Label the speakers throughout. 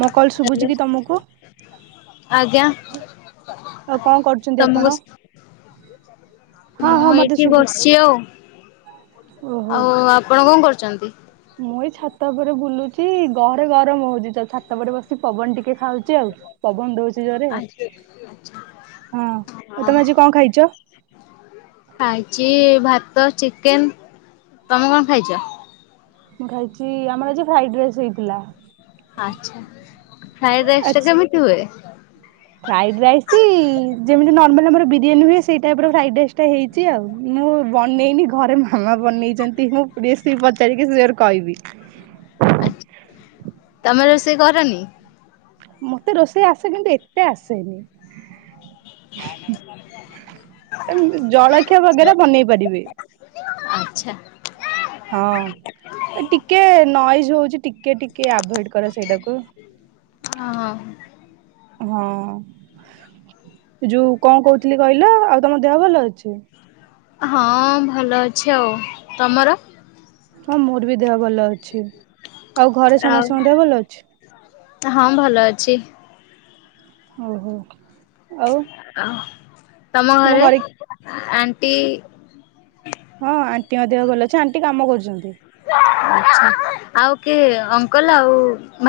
Speaker 1: ମୋ କଲ
Speaker 2: ହ୍ୟାଲୋ
Speaker 1: ଶୁଭୁଛି କି ତମକୁ।
Speaker 2: ଆଜ୍ଞା।
Speaker 1: ଆଉ କଣ କରୁଛନ୍ତି
Speaker 2: ତମକୁ
Speaker 1: ଆପଣ? ହଁ ହଁ
Speaker 2: ମୁଁ
Speaker 1: ମତେ
Speaker 2: ଏଇଠି
Speaker 1: ଶୁଭୁଛି।
Speaker 2: ବସିଛି ଆଉ ଆଉ ଆପଣ କଣ କରୁଛନ୍ତି। [unintelligible]
Speaker 1: ମୁ ଏଇ ଛାତ ଉପରେ ବୁଲୁଚି ଘହରେ ଗରମ ହଉଚି ଛାତ ଉପରେ ବସି ପବନ ଟିକେ ଖାଉଛି। ଆଉ। ପବନ ଦଉଛି ଜୋରେ।
Speaker 2: ଆଚ୍ଛା
Speaker 1: ହଁ ଆଉ
Speaker 2: ହଁ
Speaker 1: ତମେ ଆଜି କଣ ଖାଇଛ?
Speaker 2: ଆଜି ଭାତ ଚିକେନ ତମେ କଣ ଖାଇଛ?
Speaker 1: ମୁଁ ଖାଇଛି ଆମର ଫ୍ରାଇଡ ରାଇସ୍ ହେଇଥିଲା।
Speaker 2: ଆଛା ପ୍ରାୟ ଦଶଟା
Speaker 1: ଆଚ୍ଛା।
Speaker 2: କେମିତି ହୁଏ।
Speaker 1: ଫ୍ରାଇଡ ରାଇସ୍ ଯେମି ନମା ଆମର ବିରିୟାନୀ ହୁଏ ସେଇ ଟାଇପ ର ଫ୍ରାଇଡ ରାଇସ୍ ଟା ହେଇଛି ଆଉ ମୁଁ ବନେଇନି ଘରେ କ୍ଷମା ବନେଇଛନ୍ତି ମୁଁ ସେ ପଚାରିକି ସେ କହିବି
Speaker 2: ସେ କରନି
Speaker 1: ମତେ ରୋଷେଇ ଆସେ କିନ୍ତୁ ଏତେ ଆସେନି ଜଳଖିଆ ବଗେରା ବନେଇ ପାରିବେ
Speaker 2: ଭ ଆଛା
Speaker 1: ହଁ ଟିକେ ନଏଜ ହଉଛି ଟିକେ ଟିକେ ଆଭଏଡ କର ସେଇଟାକୁ
Speaker 2: ହଁ
Speaker 1: ହଁ ଯଉ କଣ କହୁଥିଲି କହିଲ ଆଉ ତମ ଦେହ ଭଲ ଅଛି।
Speaker 2: ହଁ ଭଲ ଅଛି ଆଉ ତମର
Speaker 1: ହଁ ମୋର ବି ଦେହ ଭଲ ଅଛି। ଆଉ ଘରେ
Speaker 2: ଆଉ
Speaker 1: ସମସ୍ତଙ୍କ ଦେ ଭଲ ଅଛି।
Speaker 2: ହଁ ଭଲ ଅଛି
Speaker 1: ଓହୋ ଆଉ
Speaker 2: [unintelligible] ତମ ଘରେ ଆଣ୍ଟି
Speaker 1: ହଁ ଆଣ୍ଟି ମଧ୍ୟହ ଭଲ ଅଛି ଆଣ୍ଟି କାମ କରୁଛନ୍ତି।
Speaker 2: ଆଛା ଆଉ କିଏ ଅଙ୍କଲ ଆଉ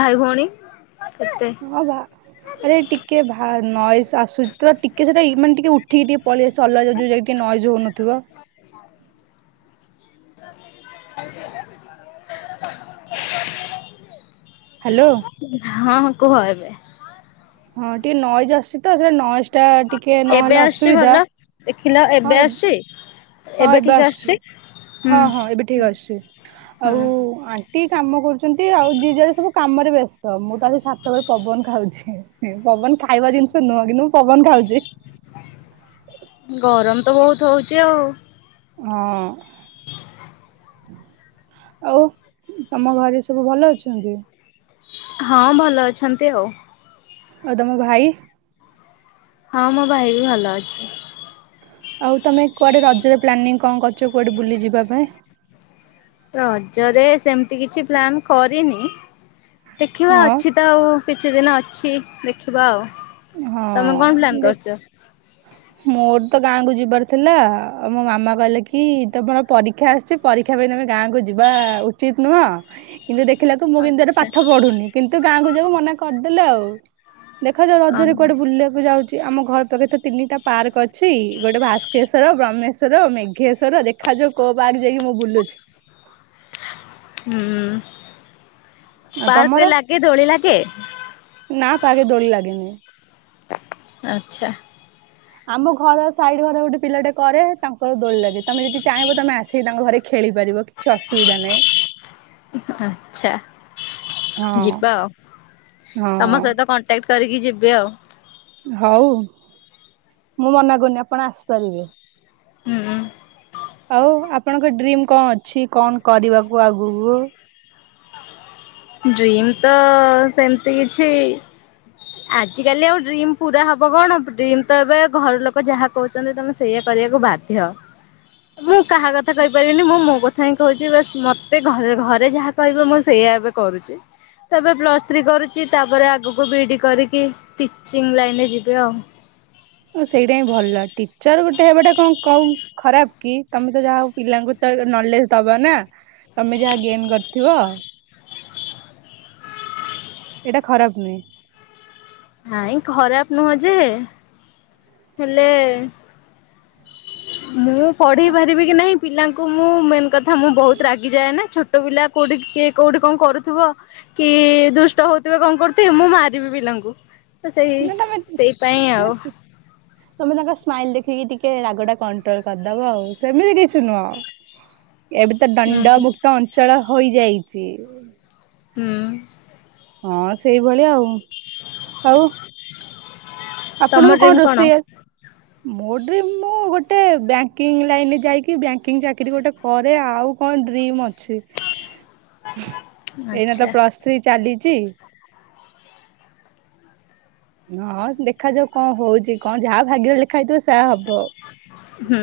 Speaker 2: ଭାଇ ଭଉଣୀ କେତେ?
Speaker 1: ହଉ ବା ଆରେ ଟିକେ ନଏଜ ଆସୁଛି ତ ଟିକେ ସେଟା ମାନେ ଟିକେ ଉଠିକି ଟିକେ ପଳେଇ ଆସ ଅଲଗା ଟିକେ ନଏଜ ହଉନଥିବ।
Speaker 2: ଆଉ ହଁ ହଁ
Speaker 1: ହ୍ୟାଲୋ।
Speaker 2: କୁହ ଏବେ
Speaker 1: ହଁ ଟିକେ ନଈ ଜ ଆସିଛି ତ ସେଇଟା ନ ଟା ଟିକେ ନହେଲେ ଅସୁବିଧା
Speaker 2: ହଲୋ
Speaker 1: ହଁ
Speaker 2: ଏବେ
Speaker 1: ଏବ୍
Speaker 2: ଆସଛି।
Speaker 1: ହଁ ଏବେ ଆସଛି ହଁ ହଁ ଏବେ ଠିକ ଆସଛି ଆଉ
Speaker 2: ହୁଁ
Speaker 1: ଟିକେ କାମ କରୁଛ। ଛନ୍ତି ଆଉ ଦି ଜାଡ ସବୁ କାମରେ ବ୍ୟ ମୁଁ ତ ଆ ସାତଟା ବଳେ ପବନ ଖାଉଛି ପବନ ଖାଇବା ଜିନିଷ ନୁହଁ କିନ୍ତୁ ମୁଁ ପବନ ଖାଉଛି।
Speaker 2: ଗରମ ତ ବହୁତ ହଉଚ ଆଉ।
Speaker 1: ହଁ
Speaker 2: [unintelligible]
Speaker 1: ଆଉ ତମ ଘରେ ସବୁ ଭଲ ଅଛନ୍ତି।
Speaker 2: ହଁ ଭଲ ଅଛନ୍ତି ଆଉ
Speaker 1: ଓ ତମ ଭାଇ
Speaker 2: ହଁ ମୋ ଭାଇ ବି ଭଲ ଅଛି
Speaker 1: ଆଉ ତମେ କୁଆଡେ ରଜରେ ପ୍ଲାନିଂ କଣ କରଛ କୁଆଡେ ବୁଲି ଯିବା ପାଇଁ
Speaker 2: ରଜରେ ସେମିତି କିଛି ପ୍ଲାନ୍ କରିନି ଦେଖିବା
Speaker 1: ହଁ
Speaker 2: ଅଛି ତ ଆଉ କିଛି ଦିନ ଅଛି ଦେଖିବା ଆଉ ତମେ
Speaker 1: ହଁ
Speaker 2: କଣ ପ୍ଲାନ୍
Speaker 1: ଦେଖ
Speaker 2: କରିଛ?
Speaker 1: ମୋ ତ ଗାଁକୁୁ ଯିବାର ଥିଲା ଆ ମୋ ମାମା କହିଲେ କି ତମର ପରୀକ୍ଷା ଆସିଛି ପରୀକ୍ଷା ପାଇଁ ତମେ ଗାଁକୁ ଯିବା ଉଚିତ ନୁହଁ, କିନ୍ତୁ ଦେଖିଲାକୁ ମୁଁ କିନ୍ତୁ ଏଠି
Speaker 2: ଆଛା
Speaker 1: ପାଠ ପଢୁନି କିନ୍ତୁ ଗାଁକୁ ଯଉ ମେ ଆଉ ଦେଖ ରେ କୋଆଟେ ବୁଲିବାକୁ ଯାଉଛି ଆମ ଘର ପାଖରେ ତ ତିନିଟା ପାର୍କ ଅଛି ଗୋଟେ ଭାସ୍କେଶ୍ୱର ବ୍ରହ୍ମେଶ୍ୱର ମେଘେଶ୍ଵର ଦେଖାଯାଉ କୋଉ ପାର୍କ ଯାଇକି ମୁଁ ବୁଲୁଛି,
Speaker 2: ହୁ
Speaker 1: ଆଉ
Speaker 2: ପାର୍କ
Speaker 1: ତମର
Speaker 2: ରେ ଲାଗେ ଧୋଳି ଲାଗେ
Speaker 1: ଜଳି ଲାଗେନି
Speaker 2: ଆଚ୍ଛା,
Speaker 1: ଆମ ଘର ସାଇଡ ଘର ଗୋଟେ ପିଲା ଟେ କରେ ତାଙ୍କର ଦୋଳି ଲାଗିଥାଏ। ତମେ ଯଦି ଚାହିଁବ ତମେ ଆସିକି ତାଙ୍କ ଘରେ ଖେଳିପାରିବ କିଛି ଅସୁବିଧା ନାହିଁ
Speaker 2: ଆଚ୍ଛା
Speaker 1: ହଁ
Speaker 2: ଯିବା ଆଉ
Speaker 1: ହଁ,
Speaker 2: ବ୍ୟାଓ
Speaker 1: ହଉ ମୁଁ ମନା କରୁନି ଆପଣ ଆସିପାରିବେ।
Speaker 2: ହୁଁ ଉଁ
Speaker 1: ଆଉ ଆପଣଙ୍କ ଡ୍ରିମ୍ କଣ ଅଛି କଣ କରିବାକୁ ଆଗକୁ,
Speaker 2: ଡ୍ରିମ ତ ସେମିତି କିଛି, ଆଜ କାଲି ଆଉ ଡ୍ରିମ ପୁରା ହବ କଣ ଡ୍ରିମ ତ ଏବେ ଘର ଲୋକ ଯାହା କହୁଛନ୍ତି ତମେ ସେଇୟା କରିବାକୁ ବାଧ୍ୟ ମୁଁ କାହା କଥା କହିପାରିବିନି ମୁଁ ମୋ କଥା ହିଁ କହୁଛି ମତେ ଘରେ ଘରେ ଯାହା କହିବ ମୁଁ ସେଇୟା ଏବେ କରୁଛି ତ ଏବେ ପ୍ଲସ୍ ଥ୍ରୀ କରୁଛି ତାପରେ ଆଗକୁ ବି କରିକି ଟିଚିଂ ଲାଇନରେ ଯିବେ ଆଉ
Speaker 1: ଓ ସେଇଟା ହିଁ ଭଲ ଟିଚର ଗୋଟେ ହେବାଟା କଣ କ ଖରାପ କି ତମେ ତ ଯାହା ହଉ ପିଲାଙ୍କୁ ତ ନଲେଜ ଦବ ନା ତମେ ଯାହା ଗେନ କରିଥିବ। ଏଟ ଖରାପ ନୁହ,
Speaker 2: ହଁଇ ଖରାପ ନୁହଁ ଯେ ହେଲେ ମୁଁ ପଢେଇ ପାରିବି କି ନାହିଁ, ପିଲାଙ୍କୁ ମୁଁ ମେନ କଥା ମୁଁ ବହୁତ ରାଗିଯାଏ ନା ଛୋଟ ପିଲା କୋଉଠି କି କୋଉଠି କଣ କରୁଥିବ କି ଦୁଷ୍ଟ ହଉଥିବେ କଣ କରୁଥିବେ ମୁଁ ମାରିବି ପିଲାଙ୍କୁ। ତ ସେଇ
Speaker 1: ନା ତମେ
Speaker 2: ସେଇପାଇ
Speaker 1: ତମେ
Speaker 2: ଆଉ।
Speaker 1: ତମେ ତାଙ୍କ ସ୍ମାଇଲ ଦେଖିକି ଟିକେ ରାଗ ଟା କଣ୍ଟ୍ରୋଲ କରିଦବ ଆଉ ସେମିତି କିଛି ନୁହଁ ଆଉ ଏବେ ତ ଦଣ୍ଡ
Speaker 2: ହୁଁ
Speaker 1: ମୁୁକ୍ତ ଅଞ୍ଚଳ। ହୋଇଯାଇଛି।
Speaker 2: ହୁଁ, [inaudible]
Speaker 1: ହଁ ସେଇଭଳିଆ ଆଉ ଆଉ
Speaker 2: ତମ
Speaker 1: ଆପଣଙ୍କୁ କଣ
Speaker 2: ଡ୍ରିମ୍
Speaker 1: ରୋଷେଇ ମୋ ଡ୍ରିମ୍ ମୁଁ ଗୋଟେ ବ୍ୟାଙ୍କିଙ୍ଗ ଲାଇନେ ଯାଇକି ବ୍ୟାଙ୍କିଙ୍ଗ ଚାକିରୀ ଗୋଟେ କରେ ଆଉ କଣ ଡ୍ରିମ୍ ଅଛି। ଏଇନା ତ
Speaker 2: ଆଚ୍ଛା
Speaker 1: ପ୍ଲସ୍ ଥ୍ରୀ ଚାଲିଛି। ହଁ ଦେଖାଯାଉ କଣ ହଉଛି କଣ ଯାହା ଭାଗ୍ୟରେ ଲେଖା ହେଇଥିବ ସେହା ହବ ତ
Speaker 2: ହୁଁ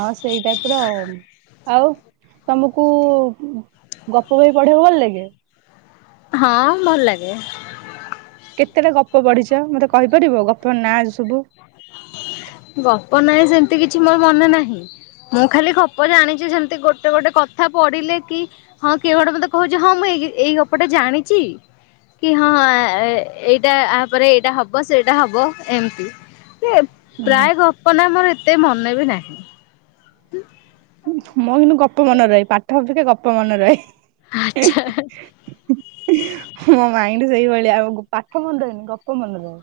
Speaker 1: ହଁ ସେଇଟାଇପ ର ଆଉ ତମକୁ ଗପ ବହି ପଢିବ ଭଲ ଲାଗେ
Speaker 2: ହଁ ଭଲ ଲାଗେ।
Speaker 1: କେତେଟା ଗପ ବଢିଛ ମତେ କହିପାରିବ ଗପ ନାଁ ସବୁ
Speaker 2: ଗପ ନହିଁ ସେମିତି କିଛି ମୋର ମନେ ନାହିଁ ମୁଁ ଖାଲି ଗପ ଜାଣିଛି ସେମିତି ଗୋଟେ ଗୋଟେ କଥା ପଢିଲେ କି ହଁ କିଏ ଗୋଟେ ମତେ କହୁଛି ହଁ ମୁଁ ଏଇ ଗପଟା ଜାଣିଛି କି ହଁ ଏଇଟାପରେ ଏଇଟା ହବ ସେଇଟା ହବ ଏମିତି
Speaker 1: ଓହୋ
Speaker 2: ପ୍ରାୟ ଗ୍ପ ନା ମୋର ଏତେ ମନେ ବି ନାହିଁ। ତ
Speaker 1: ମଁ କିନ୍ତୁ ଗପ ମନ ରହି ପାଠିକେ ଗ ପପ ମନ ର
Speaker 2: ଆଚ୍ଛା
Speaker 1: ମୋ ମାଇ ସେଇଭଳି ଆଉ ପାଠ ମନି ରହନି ଗପ ମନ ରହ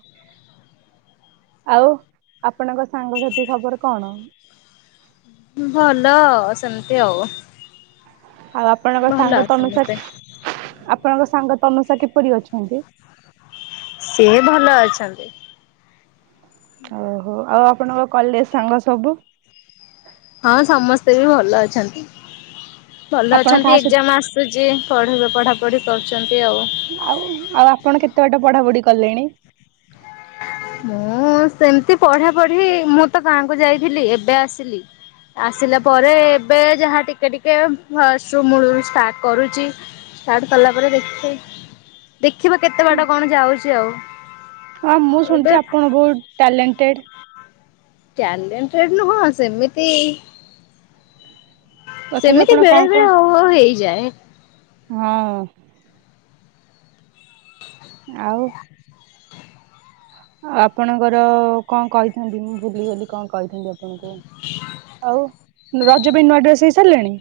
Speaker 1: ଆଉ ଆପଣଙ୍କ ସାଙ୍ଗସାଥି ଖବର କଣ?
Speaker 2: ଭଲ ସେମିତି ଆଉ
Speaker 1: ଆଉ ଆପଣଙ୍କ
Speaker 2: ଭଲ
Speaker 1: ସାଙ୍ଗ ତମେ
Speaker 2: ସମସ୍ତେ
Speaker 1: ଆପଣଙ୍କ ସାଙ୍ଗ ତନୁଷା କିପରି ଅଛନ୍ତି।
Speaker 2: ସିଏ ଭଲ ଅଛନ୍ତି।
Speaker 1: ଓହୋ ଆଉ ଆପଣଙ୍କ କଲେଜ ସାଙ୍ଗ ସବୁ
Speaker 2: ହଁ ସମସ୍ତେ ବି ଭଲ ଅଛନ୍ତି। ଭଲ
Speaker 1: ଆପଣ
Speaker 2: ଅଛନ୍ତି
Speaker 1: କାହା ସହିତ
Speaker 2: ଏକ୍ଜାମ ଆସୁଛି ପଢ ପଢା ପଢ଼ି ପାରୁଛନ୍ତି ଆଉ
Speaker 1: ଆଉ ଆଉ ଆପଣ କେତେ ବାଟ ପଢାପଢି କଲେଣି
Speaker 2: ମୁଁ ସେମିତି ପଢାପଢି ମୁଁ ତ ଗାଁକୁ ଯାଇଥିଲି ଏବେ ଆସିଲି ଆସିଲା ପରେ ଏବେ ଯାହା ଟିକେ ଟିକେ ଫଷ୍ଟ ର ମୂଳରୁ ଷ୍ଟାର୍ଟ କରୁଛି ଷ୍ଟାର୍ଟ କଲା ପରେ ଦେଖ ଦେଖିବା କେତେ ବାଟ କଣ ଯାଉଛି ଆଉ
Speaker 1: ହଁ ମୁଁ
Speaker 2: ଏବେ
Speaker 1: ଶୁଣିଛି ଆପଣ ବହୁତ ଟ୍ୟାଲେଣ୍ଟେଡ
Speaker 2: କ୍ୟାରେଡ ନୁହଁ ସେମିତି
Speaker 1: ତଥାପି
Speaker 2: ସେମିତି
Speaker 1: ଆପଣ କଣ
Speaker 2: ବେଳେ
Speaker 1: କଣ
Speaker 2: ବେଳେ ହଉ ହ ହେଇଛି। ଯାଏ।
Speaker 1: ହଁ ଆଉ ଆପଣଙ୍କର କଣ କହିଛନ୍ତି ମୁଁ ଭୁଲିଗଲି କଣ କହିଛନ୍ତିଣ ଆଙ୍କୁ ଆଉ ରଜ ବି ନୂଆ ଡ୍ରେସ ହେଇସାରିଲେଣି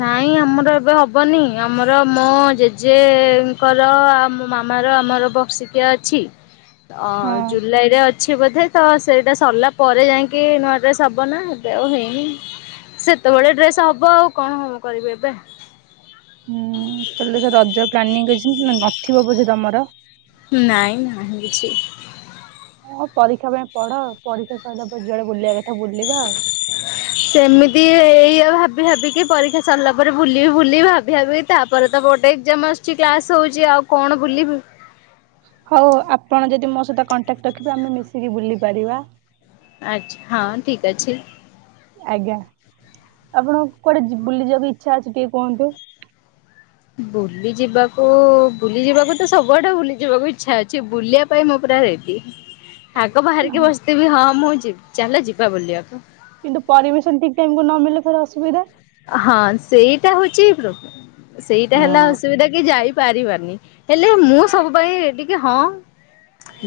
Speaker 2: ନାଇଁ ଆମର ଏବେ ହବନି ଆମର ମୋ ଜେଜେଙ୍କର ଆ ମୋ ମାମାର ଆମର ବକ୍ସିକିଆ ଅଛି। ଅ
Speaker 1: ହଁ
Speaker 2: ଜୁଲାଇ ରେ ଅଛି ବୋଧେ ତ ସେଇଟା ସରିଲା ପରେ ଯାଇକି ନୂଆ ଡ୍ରେସ୍ ହବ ନା ଏବେ ଆଉ ହେଇନି ସେତେବେଳେଆ ଡ୍ରେସ୍ ହବ ଆଉ କଣ କମ କରିବି ଏବେ
Speaker 1: ହୁଁ ତାହେଲେ ତ ରଜ ପ୍ଲାନିଂ କରିଛନ୍ତି ନଥିବ ବୋଧେ ତମର
Speaker 2: ନାଇଁ ନାାଇ କିଛି
Speaker 1: ହଁ ପରୀକ୍ଷା ପାଇଁ ପଢ ପରୀକ୍ଷା ସହିତ ଜଳେେ ବୁଲିବା କଥା ବୁଲିବା ଆଉ।
Speaker 2: ସେମିତି ଏଇଆଉ ଭାବ ଭି ଭାବିକି ପରୀକ୍ଷା ସରିଲା ପରେ ବୁଲିବି ବୁଲି ଭାବି ଭାବି ତାପରେ ତ ବୋଟେ ଏଜାମ ଆସୁଛି କ୍ଲାସ ହଉଛି ଆଉ କଣ ବୁଲ?
Speaker 1: ହଉ ଆପଣ ଯଦି ମୋ ସହିତ କଣ୍ଟାକ୍ଟ ରଖିବେ ଆମେ ମିଶିକି ବୁଲି ପାରିବା
Speaker 2: ଆଛା ହଁ ଠିକ ଅଛି।
Speaker 1: ଆଜ୍ଞା ଆପଣ କୁଆଡେ ବୁଲି ଯିବାକୁ ଇଚଛା ଅଛି ଟିକେ କୁହନ୍ତୁ।
Speaker 2: ବୁଲି ଯିବାକୁ ବୁଲି ଯିବାକୁ ତ ସବୁଆଡେ ବୁଲି ଯିବାକୁ ଇଚ୍ଛା ଅଛି ବୁଲିବା ପାଇଁ ମୁଁ ପୁରା ରେଡି ଆଗ ବାହାରିକି ବସିଥିବି ହଁ ମୁଁ ଚାଲ ଯିବା ବୁଲିବାକୁ
Speaker 1: କିନ୍ତୁ ପରମିସନ ଠିକ ଟାଇମକୁୁ ନ ମିେଲେ ଫରେ ଅସୁବିଧା
Speaker 2: ହଁ ସେଇଟା ହଉଛି। ସେଇଟା ହେଲା
Speaker 1: ହଁ
Speaker 2: ଅସୁବିଧା କି ଯାଇ ପାରିବାନି ହେଲେ ମୁଁ ସବୁ ପାଇଁ ଟିକେ ହଁ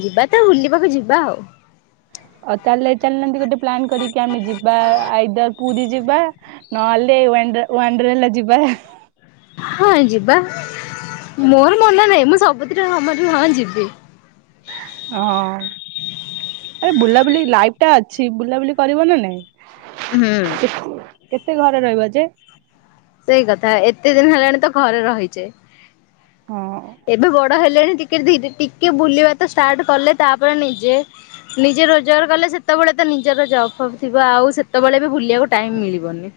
Speaker 2: ଯିବା ତା ବୁଲିବାକୁ ଯିବା ଆଉ
Speaker 1: ଆଉ ତାହେଲେ ଚାଲିନାହାନ୍ତି ଗୋଟେ ପ୍ଲନ୍ କରିକି ଆମେ ଯିବାଇଦର ପୁରୀ ଯିବା ନହେଲେ ହେଲା ଯିବା
Speaker 2: ହଁ ଯିବା ମୋର ମନା ନାହିଁ ମୁଁ ସବୁଥିରେ ସମ ହଁ ଯିବି
Speaker 1: ହଁ ଆରେ ବୁଲାବୁଲି ଲାଇଫ ଟା ଅଛି ବୁଲାବୁଲି କରିବ ନା ନାଇଁ
Speaker 2: ହୁଁ
Speaker 1: କେତେ? କେତେ ଘରେ ରହିବ ଯେ
Speaker 2: ସେଇ କଥା ଏତେ ଦିନ ହେଲାଣି ତ ଘରେ ରହିଛେ
Speaker 1: ହଁ।
Speaker 2: ଏବେ ବଡ ହେଲେଣି ଟିକେ ଟ ଟିକେ ବୁଲିବା ତ ଷ୍ଟାର୍ଟ କଲେ ତାପରେ ନିଜେ ନିଜେ ରୋଜଗାର କଲେ ସେତେବେଳେ ତ ନିଜର ଜବ ଥିବ ଆଉ ସେତେବେଳେ ବି ବୁଲିବାକୁ ଟାଇମ ମିଳିବନି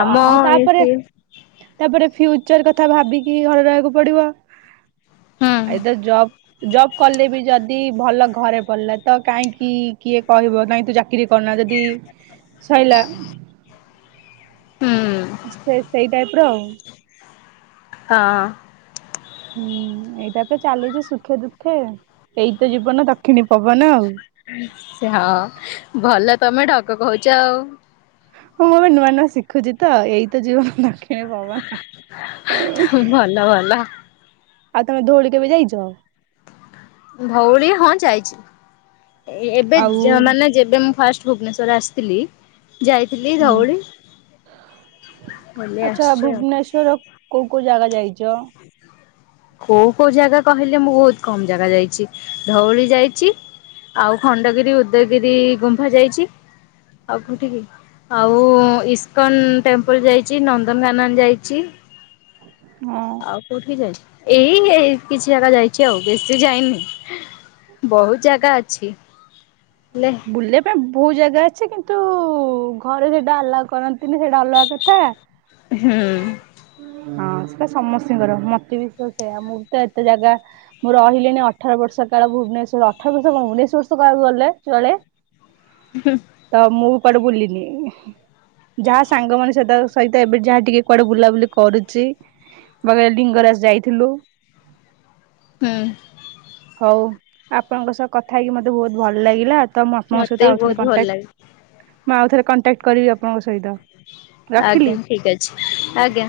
Speaker 2: ଆମ ଏ
Speaker 1: ତାପରେ
Speaker 2: ସେ
Speaker 1: ତାପରେ ଫ୍ୟୁଚର କଥା କଥା ଭାବିକି ଘରେ ରହିବାକୁ ପଡିବ
Speaker 2: ହୁଁ
Speaker 1: ଆଇଦ ଜୋବ ଜବ କଲେ ବି ଯଦି ଭଲ ଘରେ ପଡିଲା ତ କାହିଁକି କିଏ କହିବ କାଇହିଁ ତୁ ଚାକିରିୀ କରୁନା ଯଦି ସରିଲା।
Speaker 2: ହୁଁ
Speaker 1: ସେ ସେଇ ଟାଇପ ର ଆଉ
Speaker 2: ହଁ
Speaker 1: ହୁଁ ଏଇଟାପରେ ଚାଲିଛି ସୁଖେ ଦୁଃଖେ ଏଇତ ଜୀବନ ଦକ୍ଷିଣୀ ପବନ ଆଉ
Speaker 2: ହଁ ଭଲ ତମେ ଠକ କହୁଛ ଆଉ
Speaker 1: ହଁ ମୁଁ ଏବେ ନୂଆ ନୂଆ ଶିଖୁଛି ତ ଏଇ ତ ଯିବ ଖ ପବା ନା
Speaker 2: ଭଲ ଭଲ।
Speaker 1: ଆଉ ତମେ ଧଉଳି କେବେ ଯାଇଛ ଆଉ
Speaker 2: ଭଉଳିୀ ହଁ ଯାଇଛି। ଏବେ
Speaker 1: ଆଉ
Speaker 2: ମାନେ ଯେବେ ମୁଁ ଫାଷ୍ଟ ଭୁବନେଶ୍ୱର ଆସିଥିଲି। ଯାଇଥିଲି
Speaker 1: ହୁଁ
Speaker 2: ଧଉଳି ବୁଲି
Speaker 1: ଆଚଛା
Speaker 2: ଆସିଛି ଆଉ।
Speaker 1: ଭୁବନେଶ୍ଵର କୋଉ କୋଉ ଜାଗା ଯାଇଛ
Speaker 2: କୋଉ କୋଉ ଜାଗା କହିଲେ ମୁଁ ବହୁତ କମ ଜାଗା ଯାଇଛି ଧଉଳି ଯାଇଛି ଆଉ ଖଣ୍ଡଗିରି ଉଦୟଗିରି ଗୁମ୍ଫା ଯାଇଛି ଆଉ କଉଠି କି ଆଉ ଇସ୍କନ ଟେମ୍ପଲ ଯାଇଛି ନନ୍ଦନକାନନ ଯାଇଛି।
Speaker 1: ହଁ
Speaker 2: ଆଉ କୋଉଠି ଯାଇଛି ଏଇ ଏଇ କିଛି ଜାଗା ଯାଇଛି ଆଉ ବେଶୀ ଯାଇନି ବହୁତ ଜାଗା ଅଛି। ହେଲେ
Speaker 1: ବୁଲିଲ ପାଇଁ ବହୁ ଜାଗା ଅଛି କିନ୍ତୁ ଘରେ ସେଇଟା ଅଲଗ କରନ୍ତିନି ସେଇଟା ଅଲଗା କଥା
Speaker 2: ହୁଁ
Speaker 1: ହଁ ସେଇଟା ସମସ୍ତିଙ୍କର ମତେବି ସେ ସେଇଆ ମୁଁ ତ ଏତେ ଜାଗା ମୁଁ ରହିଲେଣିି ଅଠ ବର୍ଷ କାଳ ଭୁବନେଶ୍ଵର୍ ଅଠ ବର୍ଷ କଣ ଉନେଇସି ବର୍ଷ କାଳୁ ଗଲେ ଚୁଆଳେ। ତ ମୁ କୁଆଡୁ ବୁଲିନି ଯାହା ସାଙ୍ଗ ମାନ ସଇତ ସହିତ ଏବେ ଯାହା ଟିକେ କୁଆଡୁ ବୁଲାବୁଲି କରୁଛି ବା ଲିଙ୍ଗରାଜ୍ ଯାଇଥିଲୁ।
Speaker 2: ହୁଁ।
Speaker 1: ହୋଉ ଆପଣଙ୍କ ସହ କଥା ହେଇକି ମତେ ବୋହୁତ୍ ଭଲ୍ ଲାଗିଲା। ତ ମୁଁ ଆପଣଙ୍କ
Speaker 2: ମତେ
Speaker 1: ସହିତ
Speaker 2: ବି
Speaker 1: ଆଉ ଥରେ
Speaker 2: ବହୁତ ଭଲ
Speaker 1: କଣ୍ଟା
Speaker 2: ଲାଗେ
Speaker 1: ମୁଁ ଆଉ ଥରେ କଣ୍ଟାକ୍ଟ କରିବି ଆପଣଙ୍କ ସହିତ। ରଖିଲି।
Speaker 2: ଆଜ୍ଞା ଠିକ୍ ଅଛି। ଆଜ୍ଞା।